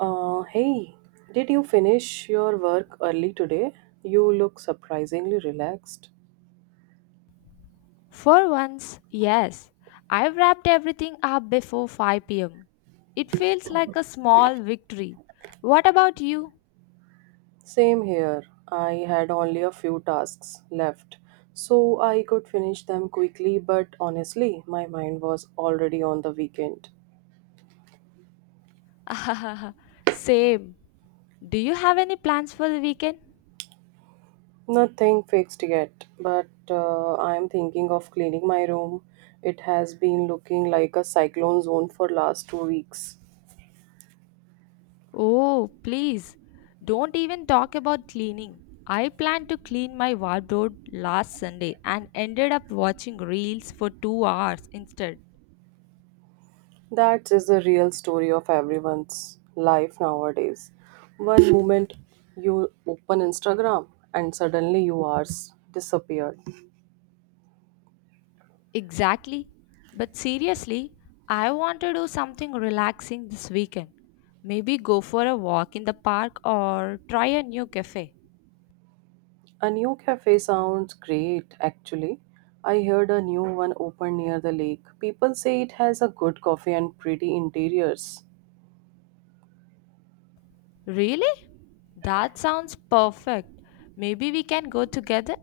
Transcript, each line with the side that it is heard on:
right: Hey, did you finish your work early today? You look surprisingly relaxed.
left: For once, yes, I wrapped everything up before 5 pm. It feels like a small victory. What about you?
right: Same here. I had only a few tasks left, so I could finish them quickly, but honestly, my mind was already on the weekend.
left: Same. Do you have any plans for the weekend?
right: Nothing fixed yet, but I'm thinking of cleaning my room. It has been looking like a cyclone zone for last 2 weeks.
left: Oh, please. Don't even talk about cleaning. I planned to clean my wardrobe last Sunday and ended up watching reels for 2 hours instead.
right: That is the real story of everyone's life nowadays. One moment you open Instagram and suddenly you are disappeared.
left: Exactly. But seriously, I want to do something relaxing this weekend. Maybe go for a walk in the park or try a new cafe.
right: A new cafe sounds great actually. I heard a new one opened near the lake. People say it has a good coffee and pretty interiors.
left: Really? That sounds perfect. Maybe we can go together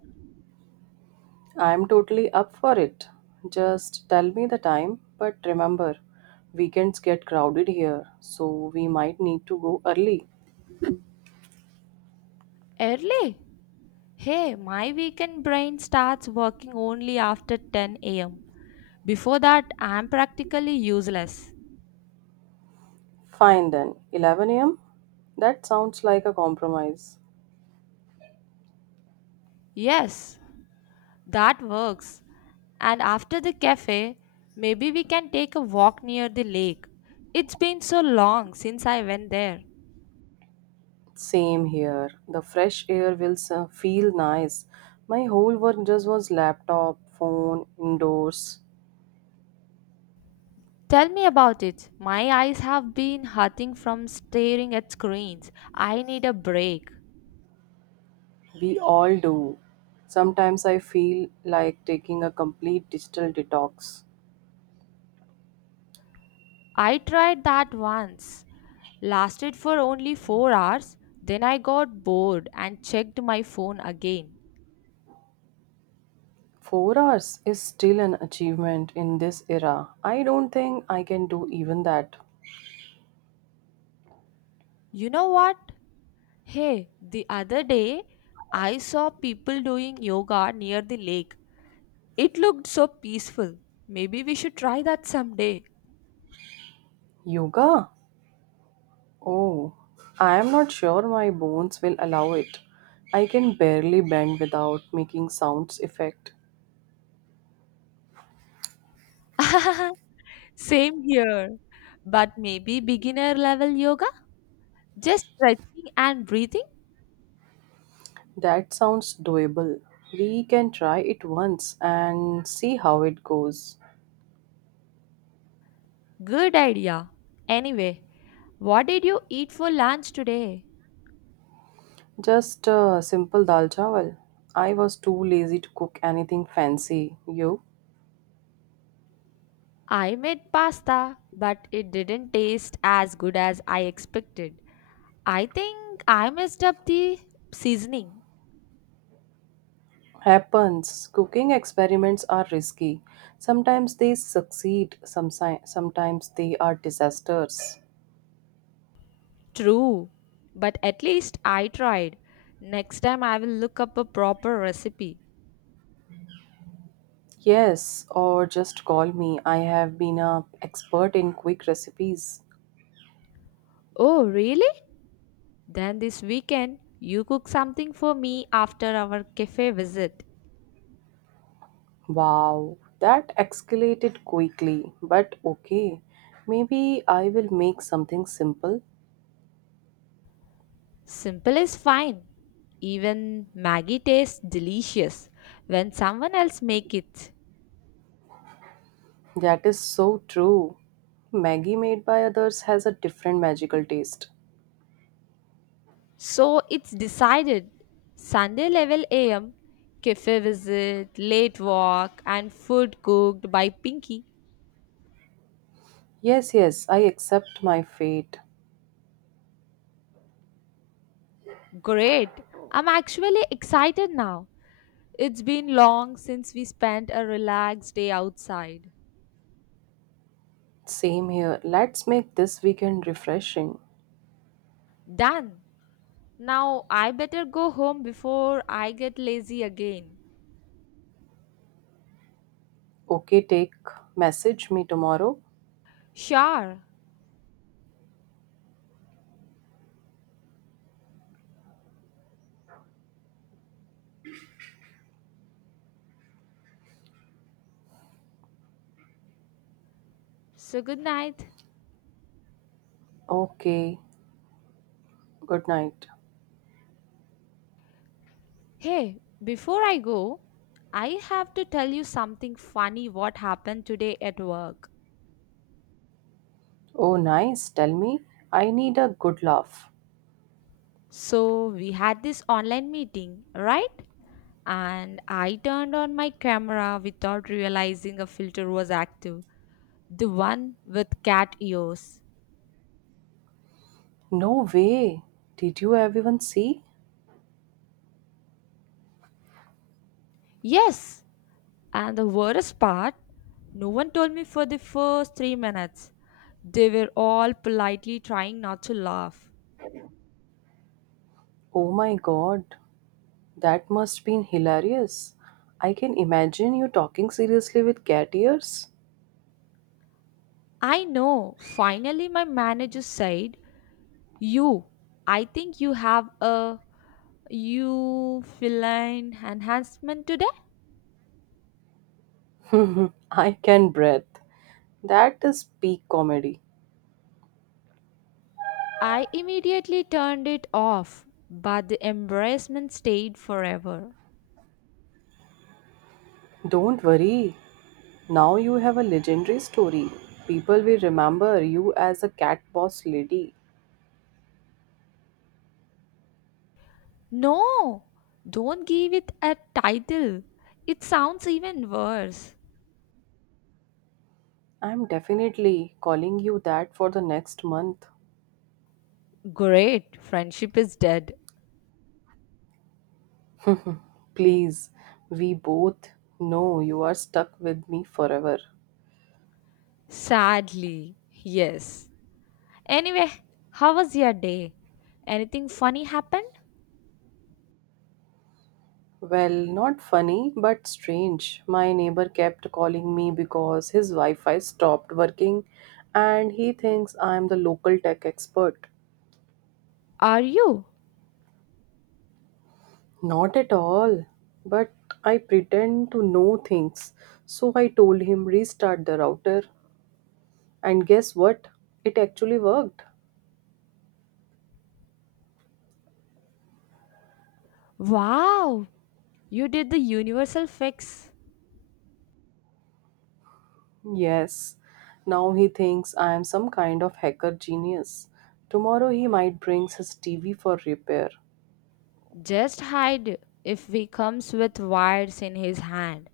right: I am totally up for it. Just tell me the time, but remember, weekends get crowded here, so we might need to go early.
left: early. Hey, my weekend brain starts working only after 10 am. Before that, I'm practically useless.
right: Fine then, 11 a.m.? That sounds like a compromise.
left: Yes, that works. And after the cafe, maybe we can take a walk near the lake. It's been so long since I went there.
right: Same here. The fresh air will feel nice. My whole work just was laptop, phone, indoors.
left: Tell me about it. My eyes have been hurting from staring at screens. I need a break.
right: We all do. Sometimes I feel like taking a complete digital detox.
left: I tried that once. Lasted for only 4 hours. Then I got bored and checked my phone again.
right: 4 hours is still an achievement in this era. I don't think I can do even that.
left: You know what? Hey, the other day I saw people doing yoga near the lake. It looked so peaceful. Maybe we should try that someday.
right: Yoga? Oh, I am not sure my bones will allow it. I can barely bend without making sounds effect.
left: Same here. But maybe beginner level yoga? Just stretching and breathing?
right: That sounds doable. We can try it once and see how it goes.
left: Good idea. Anyway, what did you eat for lunch today?
right: Just simple dal chawal. I was too lazy to cook anything fancy. You?
left: I made pasta, but it didn't taste as good as I expected. I think I messed up the seasoning.
right: Happens. Cooking experiments are risky. Sometimes they succeed, sometimes they are disasters.
left: True, but at least I tried. Next time I will look up a proper recipe.
right: Yes, or just call me. I have been a expert in quick recipes.
left: Oh, really? Then this weekend, you cook something for me after our cafe visit.
right: Wow, that escalated quickly. But okay, maybe I will make something simple.
left: Simple is fine. Even Maggie tastes delicious when someone else make it.
right: That is so true. Maggie made by others has a different magical taste.
left: So it's decided. Sunday level AM, cafe visit, late walk, and food cooked by Pinky.
right: Yes, yes, I accept my fate.
left: Great! I'm actually excited now. It's been long since we spent a relaxed day outside.
right: Same here. Let's make this weekend refreshing.
left: Done! Now I better go home before I get lazy again.
right: Okay, take message me tomorrow.
left: Sure. So good night.
right: Okay. Good night.
left: Hey, before I go, I have to tell you something funny what happened today at work.
right: Oh, nice. Tell me. I need a good laugh.
left: So we had this online meeting, right? And I turned on my camera without realizing a filter was active. The one with cat ears.
right: No way. Did you everyone see?
left: Yes, and the worst part, no one told me for the first 3 minutes. They were all politely trying not to laugh.
right: Oh my god. That must been hilarious. I can imagine you talking seriously with cat ears.
left: I know. Finally, my manager said, "You, I think you have a you feline enhancement today."
right: I can breathe. That is peak comedy.
left: I immediately turned it off, but the embarrassment stayed forever.
right: Don't worry. Now you have a legendary story. People will remember you as a cat boss lady.
left: No, don't give it a title. It sounds even worse.
right: I'm definitely calling you that for the next month.
left: Great, friendship is dead.
right: Please, we both know you are stuck with me forever.
left: Sadly, yes. Anyway, how was your day? Anything funny happened?
right: Well, not funny, but strange. My neighbor kept calling me because his Wi Fi stopped working and he thinks I am the local tech expert.
left: Are you?
right: Not at all, but I pretend to know things. So I told him restart the router. And guess what? It actually worked.
left: Wow, you did the universal fix.
right: Yes, now he thinks I am some kind of hacker genius. Tomorrow he might bring his TV for repair.
left: Just hide if he comes with wires in his hand.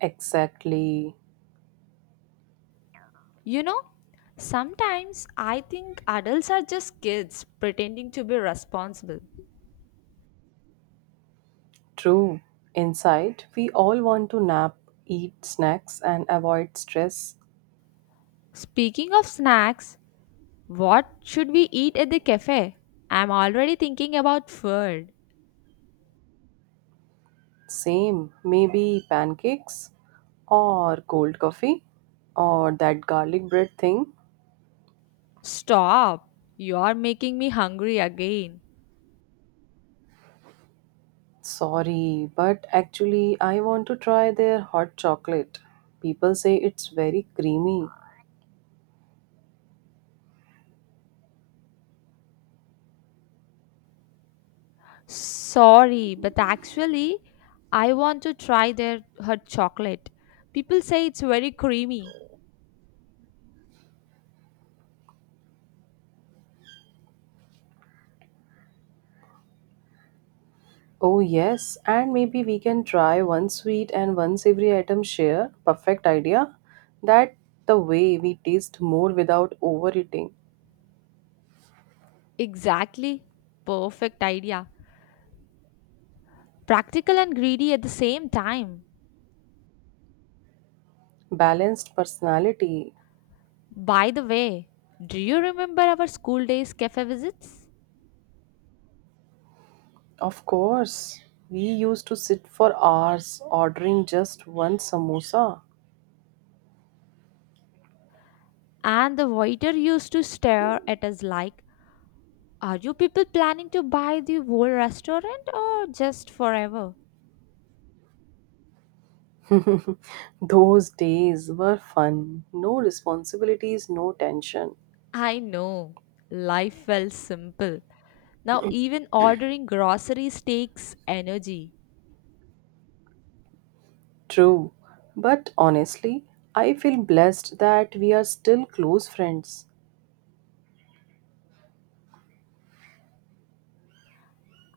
right: Exactly.
left: You know, sometimes I think adults are just kids pretending to be responsible.
right: True. Inside, we all want to nap, eat snacks, and avoid stress.
left: Speaking of snacks, what should we eat at the cafe? I'm already thinking about food.
right: Same. Maybe pancakes, or cold coffee, or that garlic bread thing.
left: Stop. You are making me hungry again.
right: Sorry, but actually, I want to try their hot chocolate. People say it's very creamy.
left: Sorry, but actually, I want to try their her chocolate. People say it's very creamy.
right: Oh, yes, and maybe we can try one sweet and one savory item share. Perfect idea. That the way we taste more without overeating.
left: Exactly. Perfect idea. Practical and greedy at the same time.
right: Balanced personality.
left: By the way, do you remember our school days cafe visits?
right: Of course, we used to sit for hours ordering just one samosa.
left: And the waiter used to stare at us like, "Are you people planning to buy the whole restaurant or just forever?"
right: Those days were fun. No responsibilities, no tension.
left: I know. Life felt simple. Now, even ordering groceries takes energy.
right: True. But honestly, I feel blessed that we are still close friends.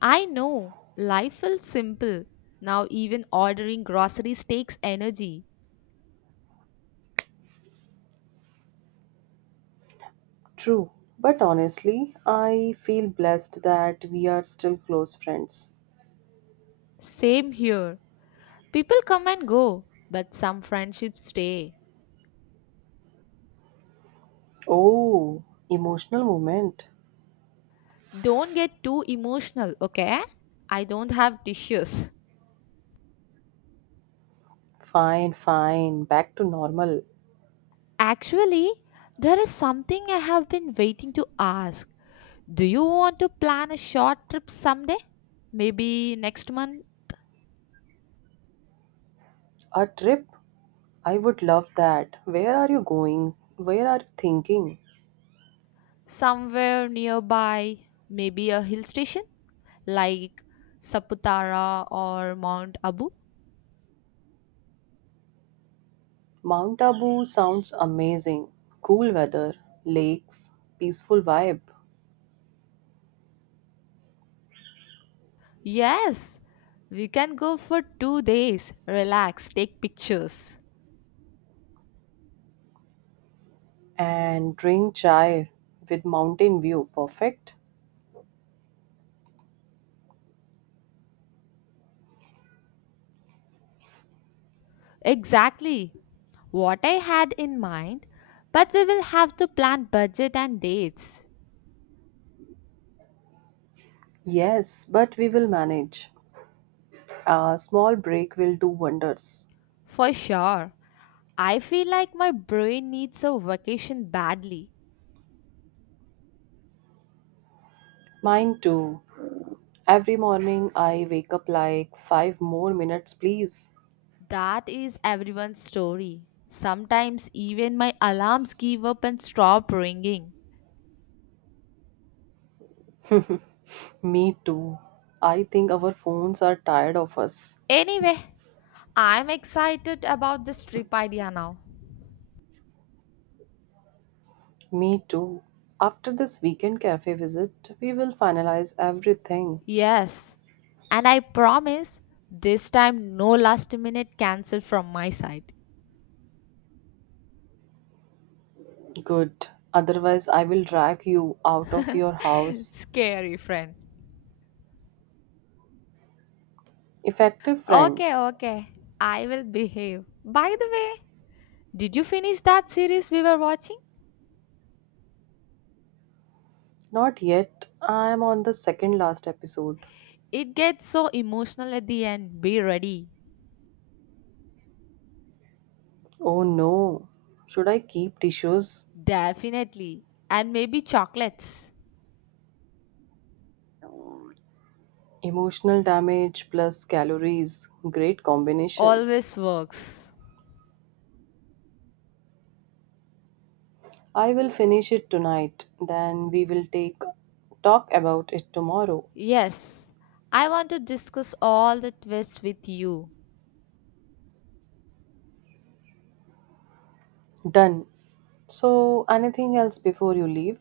left: I know. Life felt simple. Now, even ordering groceries takes energy.
right: True, but honestly, I feel blessed that we are still close friends.
left: Same here. People come and go, but some friendships stay.
right: Oh, emotional moment.
left: Don't get too emotional, okay? I don't have tissues.
right: Fine, fine, back to normal.
left: Actually, there is something I have been waiting to ask. Do you want to plan a short trip someday? Maybe next month.
right: A trip? I would love that. Where are you going? Where are you thinking?
left: Somewhere nearby, maybe a hill station like Saputara or Mount Abu?
right: Mount Abu sounds amazing. Cool weather, lakes, peaceful vibe,
left: Yes, we can go for 2 days, relax, take pictures.
right: and drink chai with mountain view. Perfect.
left: Exactly what I had in mind, but we will have to plan budget and dates.
right: Yes, but we will manage. A small break will do wonders.
left: For sure. I feel like my brain needs a vacation badly.
right: Mine too. Every morning I wake up like five more minutes, please.
left: That is everyone's story. Sometimes even my alarms give up and stop ringing.
right: Me too. I think our phones are tired of us.
left: Anyway, I'm excited about this trip idea now.
right: Me too. After this weekend cafe visit, we will finalize everything.
left: Yes, and I promise this time no last minute cancel from my side.
right: Good. Otherwise, I will drag you out of your house.
left: Scary friend.
right: Effective friend.
left: Okay, okay. I will behave. By the way, did you finish that series we were watching?
right: Not yet. I am on the second last episode.
left: It gets so emotional at the end. Be ready.
right: Oh no. Should I keep tissues?
left: Definitely. And maybe chocolates.
right: Emotional damage plus calories. Great combination.
left: Always works.
right: I will finish it tonight. Then we will take talk about it tomorrow.
left: Yes, I want to discuss all the twists with you.
right: Done. So, anything else before you leave?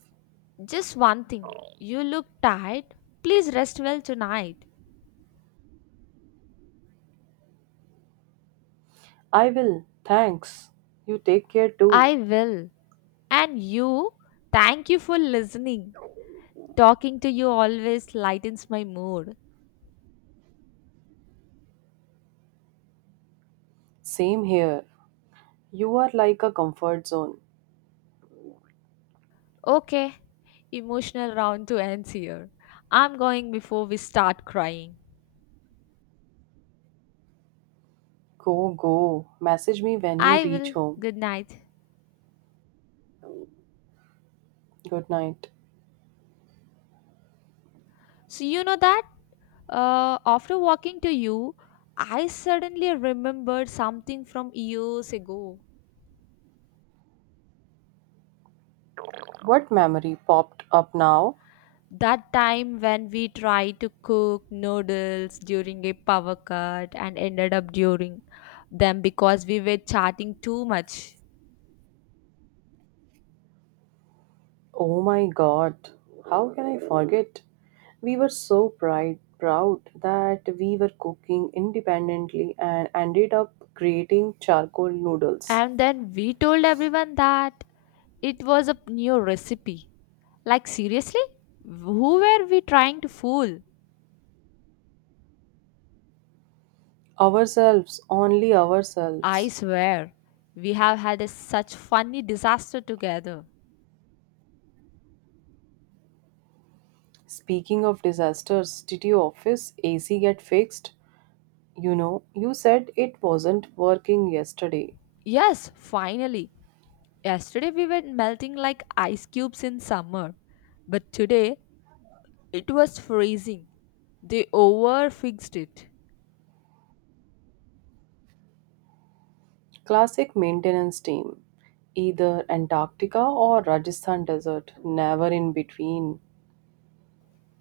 left: Just one thing. You look tired. Please rest well tonight.
right: I will. Thanks. You take care too.
left: I will. And you, thank you for listening. Talking to you always lightens my mood.
right: Same here. You are like a comfort zone.
left: Okay, emotional round to end here. I'm going before we start crying.
right: Go, go. Message me when you
left: I
right: reach
left: will.
right: home.
left: Good night.
right: Good night.
left: So, you know that? After walking to you, I suddenly remembered something from years ago.
right: What memory popped up now?
left: That time when we tried to cook noodles during a power cut and ended up during them because we were chatting too much.
right: Oh my god, how can I forget? We were so pride, proud that we were cooking independently and ended up creating charcoal noodles.
left: And then we told everyone that it was a new recipe. Like, seriously? Who were we trying to fool?
right: Ourselves, only
left: I
right: ourselves.
left: swear, we have had such funny disaster together.
right: Speaking of disasters, did your office AC get fixed? You know, you said it wasn't working yesterday.
left: Yes, finally. Yesterday we were melting like ice cubes in summer, but today it was freezing. They overfixed it.
right: Classic maintenance team. Either Antarctica or Rajasthan desert, never in between.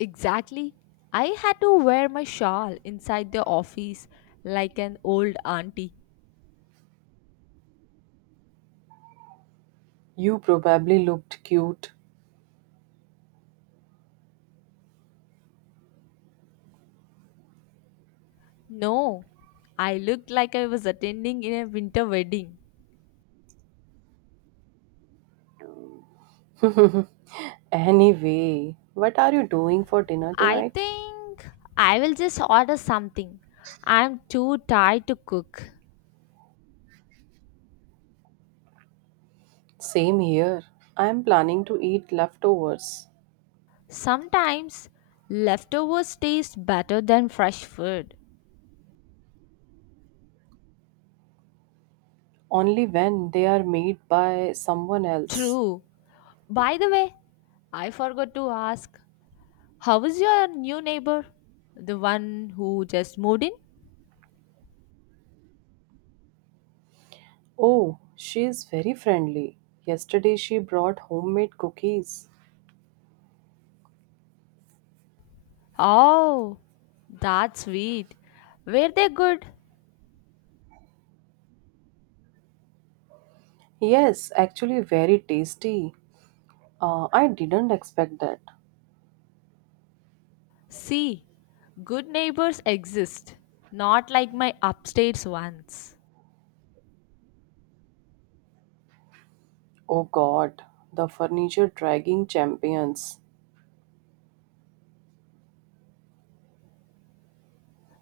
left: Exactly. I had to wear my shawl inside the office like an old auntie.
right: You probably looked cute.
left: No, I looked like I was attending in a winter wedding.
right: Anyway, what are you doing for dinner
left: I
right: tonight?
left: think I will just order something. I'm too tired to cook.
right: Same here. I am planning to eat leftovers
left: Sometimes leftovers taste better than fresh food.
right: only when they are made by someone else.
left: True. By the way, I forgot to ask, how is your new neighbor? The one who just moved in?
right: Oh, she is very friendly. Yesterday she brought homemade cookies.
left: Oh, that's sweet. Were they good?
right: Yes, actually, very tasty. I didn't expect that.
left: See, good neighbors exist, not like my upstairs ones.
right: Oh god, the furniture dragging champions.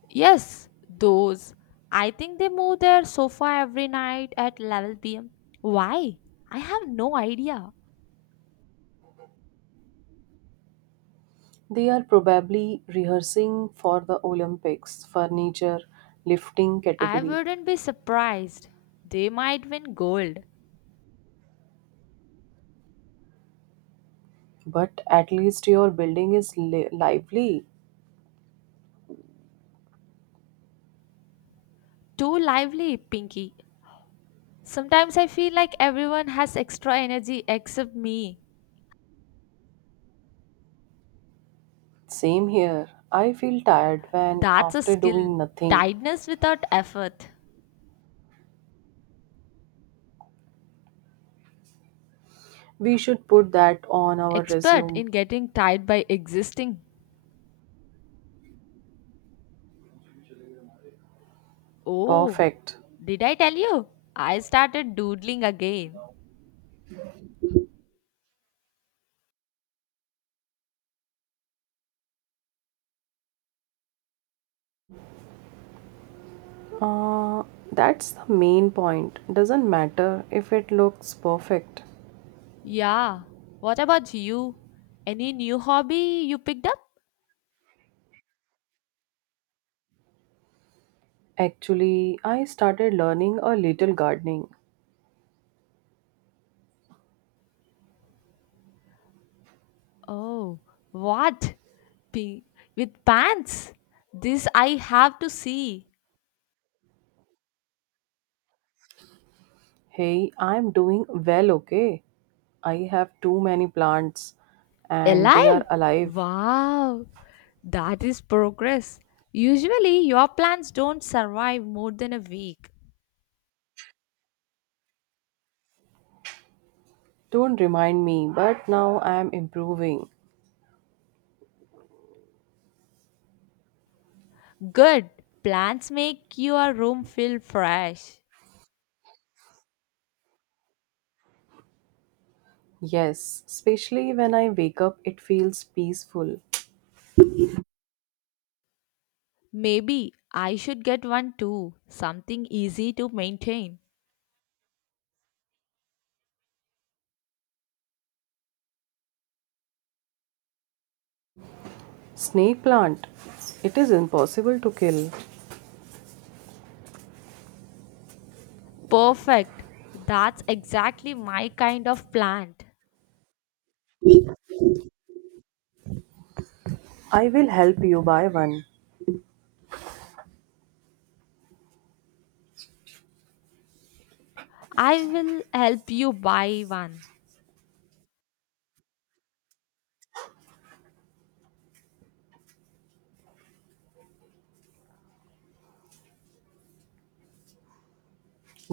left: Yes, those. I think they move their sofa every night at 11 pm. Why? I have no idea.
right: They are probably rehearsing for the Olympics furniture lifting
left: I
right: category.
left: wouldn't be surprised. They might win gold.
right: But at least your building is lively.
left: Too lively, Pinky. Sometimes I feel like everyone has extra energy except me.
right: Same here. I feel tired when
left: That's a
right: after
left: skill.
right: doing nothing.
left: Tiredness without effort.
right: We should put that on our
left: Expert
right: resume.
left: in getting tired by existing. Oh,
right: Perfect.
left: did I tell you? I started doodling again.
right: Uh, that's the main point. Doesn't matter if it looks perfect.
left: Yeah. What about you? Any new hobby you picked up?
right: Actually, I started learning a little gardening.
left: Oh, what? Pi- with pants? This I have to see.
right: Hey, I'm doing well, okay? I have too many plants and they
left: Alive?
right: are alive.
left: Wow. That is progress. Usually, your plants don't survive more than a week.
right: Don't remind me, but now I'm improving.
left: Good. Plants make your room feel fresh.
right: Yes, especially when I wake up, it feels peaceful.
left: Maybe I should get one too. Something easy to maintain.
right: Snake plant, it is impossible to kill.
left: Perfect. That's exactly my kind of plant.
right: I will help you buy one.
left: I will help you buy one.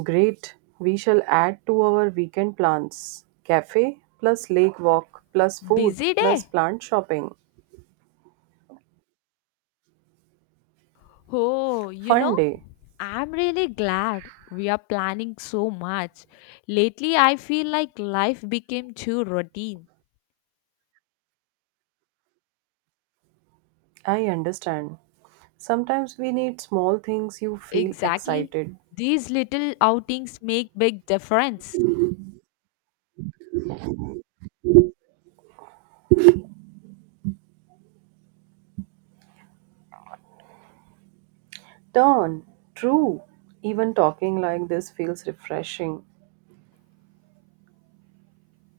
right: Great, we shall add to our weekend plans. Cafe plus lake walk plus food
left: Busy
right: plus
left: day?
right: plant shopping.
left: Oh, you
right: Fun
left: know,
right: day.
left: I'm really glad we are planning so much. Lately, I feel like life became too routine.
right: I understand. Sometimes we need small things you feel
left: Exactly.
right: excited.
left: These little outings make big difference.
right: Turn, true. Even talking like this feels refreshing.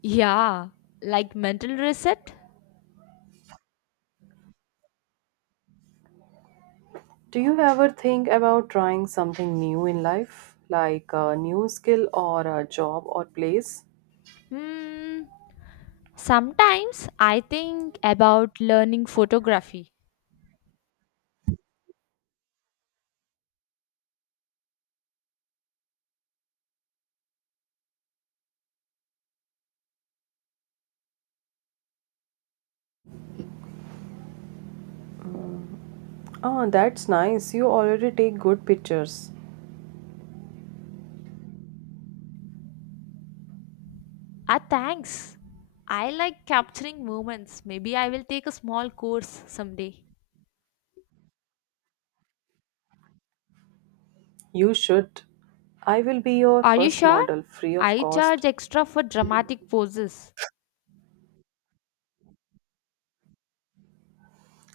left: Yeah, like mental reset?
right: Do you ever think about trying something new in life, like a new skill or a job or place?
left: Hmm. Sometimes I think about learning photography.
right: Oh, that's nice. You already take good pictures.
left: Ah, thanks. I like capturing moments. Maybe I will take a small course someday.
right: You should. I will be your
left: Are you
right: first
left: sure?
right: model, free of
left: I
right: cost.
left: charge extra for dramatic poses.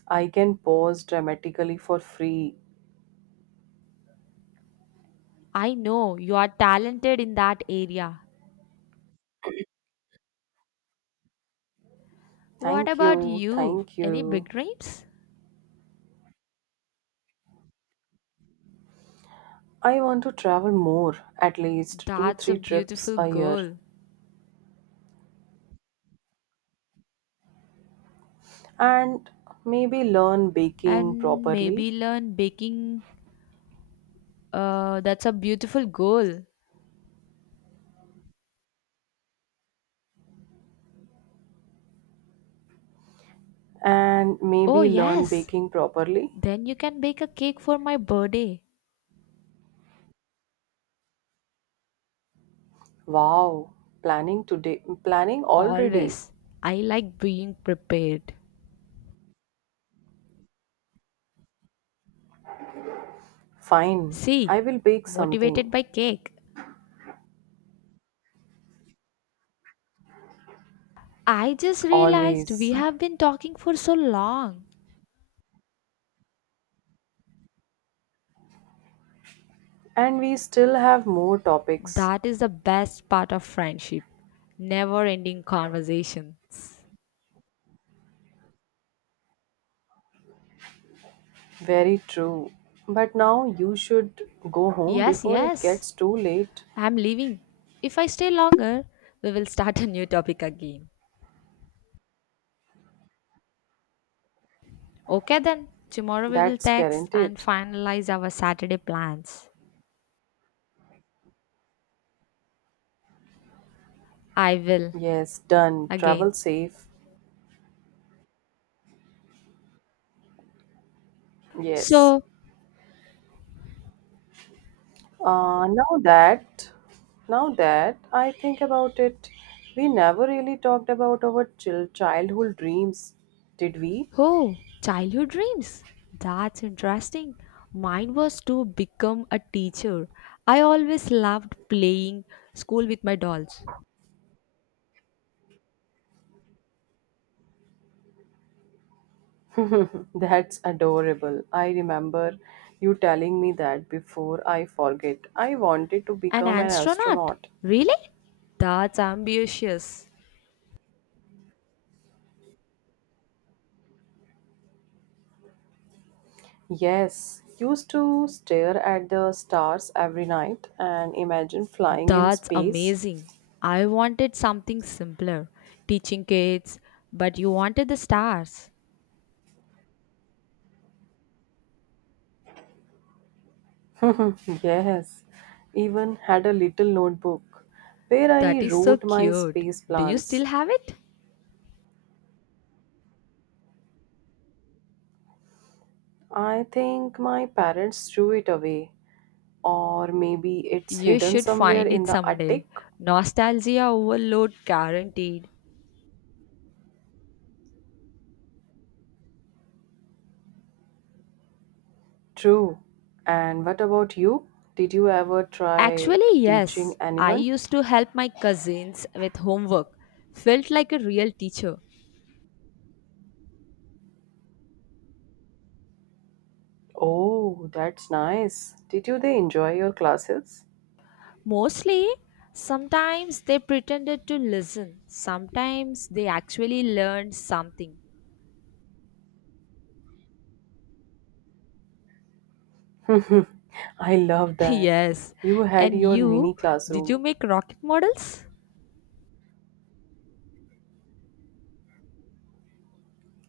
right: I can pose dramatically for free.
left: I know you are talented in that area. What
right: Thank
left: about
right: you,
left: you?
right: thank
left: Any
right: you.
left: big dreams?
right: I want to travel more, at least two,
left: That's a
right: three trips
left: beautiful
right: a year,
left: goal.
right: and maybe learn baking
left: And maybe
right: properly.
left: learn baking. That's a beautiful goal.
right: And
left: Oh,
right: maybe learn
left: yes.
right: baking properly.
left: Then you can bake a cake for my birthday.
right: Wow, planning today, planning already.
left: Always. I like being prepared.
right: Fine,
left: See,
right: I will bake something,
left: motivated by cake. I just realized
right: always.
left: we have been talking for so long.
right: And we still have more topics.
left: That is the best part of friendship, never ending conversations.
right: Very true. But now you should go home
left: Yes,
right: before it
left: yes,
right: gets too late.
left: I'm leaving. If I stay longer, we will start a new topic again. Okay, then, tomorrow we will
right: That's
left: text and
right: guaranteed.
left: finalize our Saturday plans. I will
right: Yes, done. Travel
left: again.
right: safe. Yes.
left: So,
right: Now that now that I think about it, we never really talked about our childhood dreams, did we?
left: oh, childhood dreams. That's interesting. Mine was to become a teacher. I always loved playing school with my dolls.
right: That's adorable. I remember you telling me that before I forget. I wanted to
left: An
right: become an
left: astronaut?
right: astronaut.
left: Really? That's ambitious.
right: Yes, used to stare at the stars every night and imagine flying in
left: That's
right: space.
left: amazing. I wanted something simpler, teaching kids, but you wanted the stars.
right: Yes, even had a little notebook where I
left: That is so
right: wrote my
left: cute.
right: space
left: Do you still
right: plans.
left: have it?
right: I think my parents threw it away, or maybe it's
left: You
right: hidden
left: should
right: somewhere
left: find it
right: in the
left: someday.
right: attic.
left: Nostalgia overload guaranteed.
right: True. And what about you? Did you ever try
left: Actually,
right: teaching
left: yes. I
right: anyone?
left: used to help my cousins with homework. Felt like a real teacher.
right: Oh, that's nice. Did you they enjoy your classes?
left: Mostly, sometimes they pretended to listen, sometimes they actually learned something.
right: I love that.
left: Yes,
right: You had
left: and
right: your
left: you,
right: mini
left: did you
right: classroom.
left: make rocket models?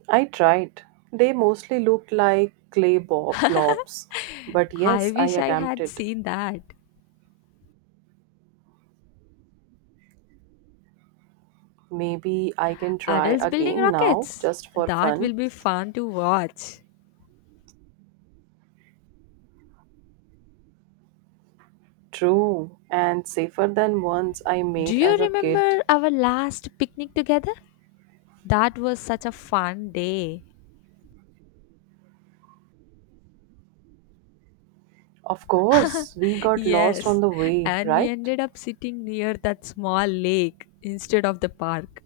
right: I tried. They mostly looked like clay blobs. But
left: I
right: yes, I
left: wish I had
right: attempted.
left: seen that.
right: Maybe I can try
left: Adults building
right: again now
left: rockets.
right: just for
left: That will
right: fun.
left: be fun to watch.
right: True, and safer than ones I
left: Do
right: made
left: you
right: as a kid.
left: remember our last picnic together? That was such a fun day.
right: Of course, we got lost on
left: Yes,
right: the way,
left: and we
right: right?
left: ended up sitting near that small lake instead of the park.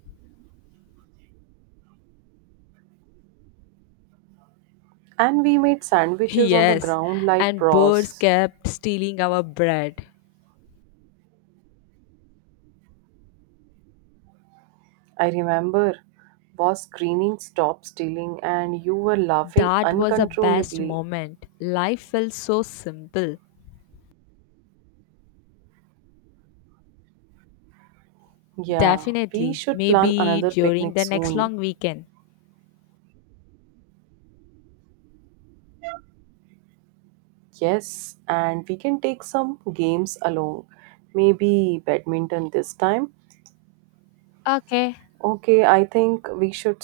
right: And we made sandwiches on the
left: Yes,
right: ground like
left: and birds
right: pros.
left: kept stealing our bread.
right: I remember was screaming stop stealing and you were laughing
left: That was the best
right: uncontrollably.
left: moment. Life felt so simple.
right: Yeah, we
left: Definitely,
right: should plan
left: maybe
right: another
left: during
right: picnic
left: the next
right: soon.
left: long weekend.
right: Yes, and we can take some games along. Maybe badminton this time.
left: Okay,
right: Okay, I think we should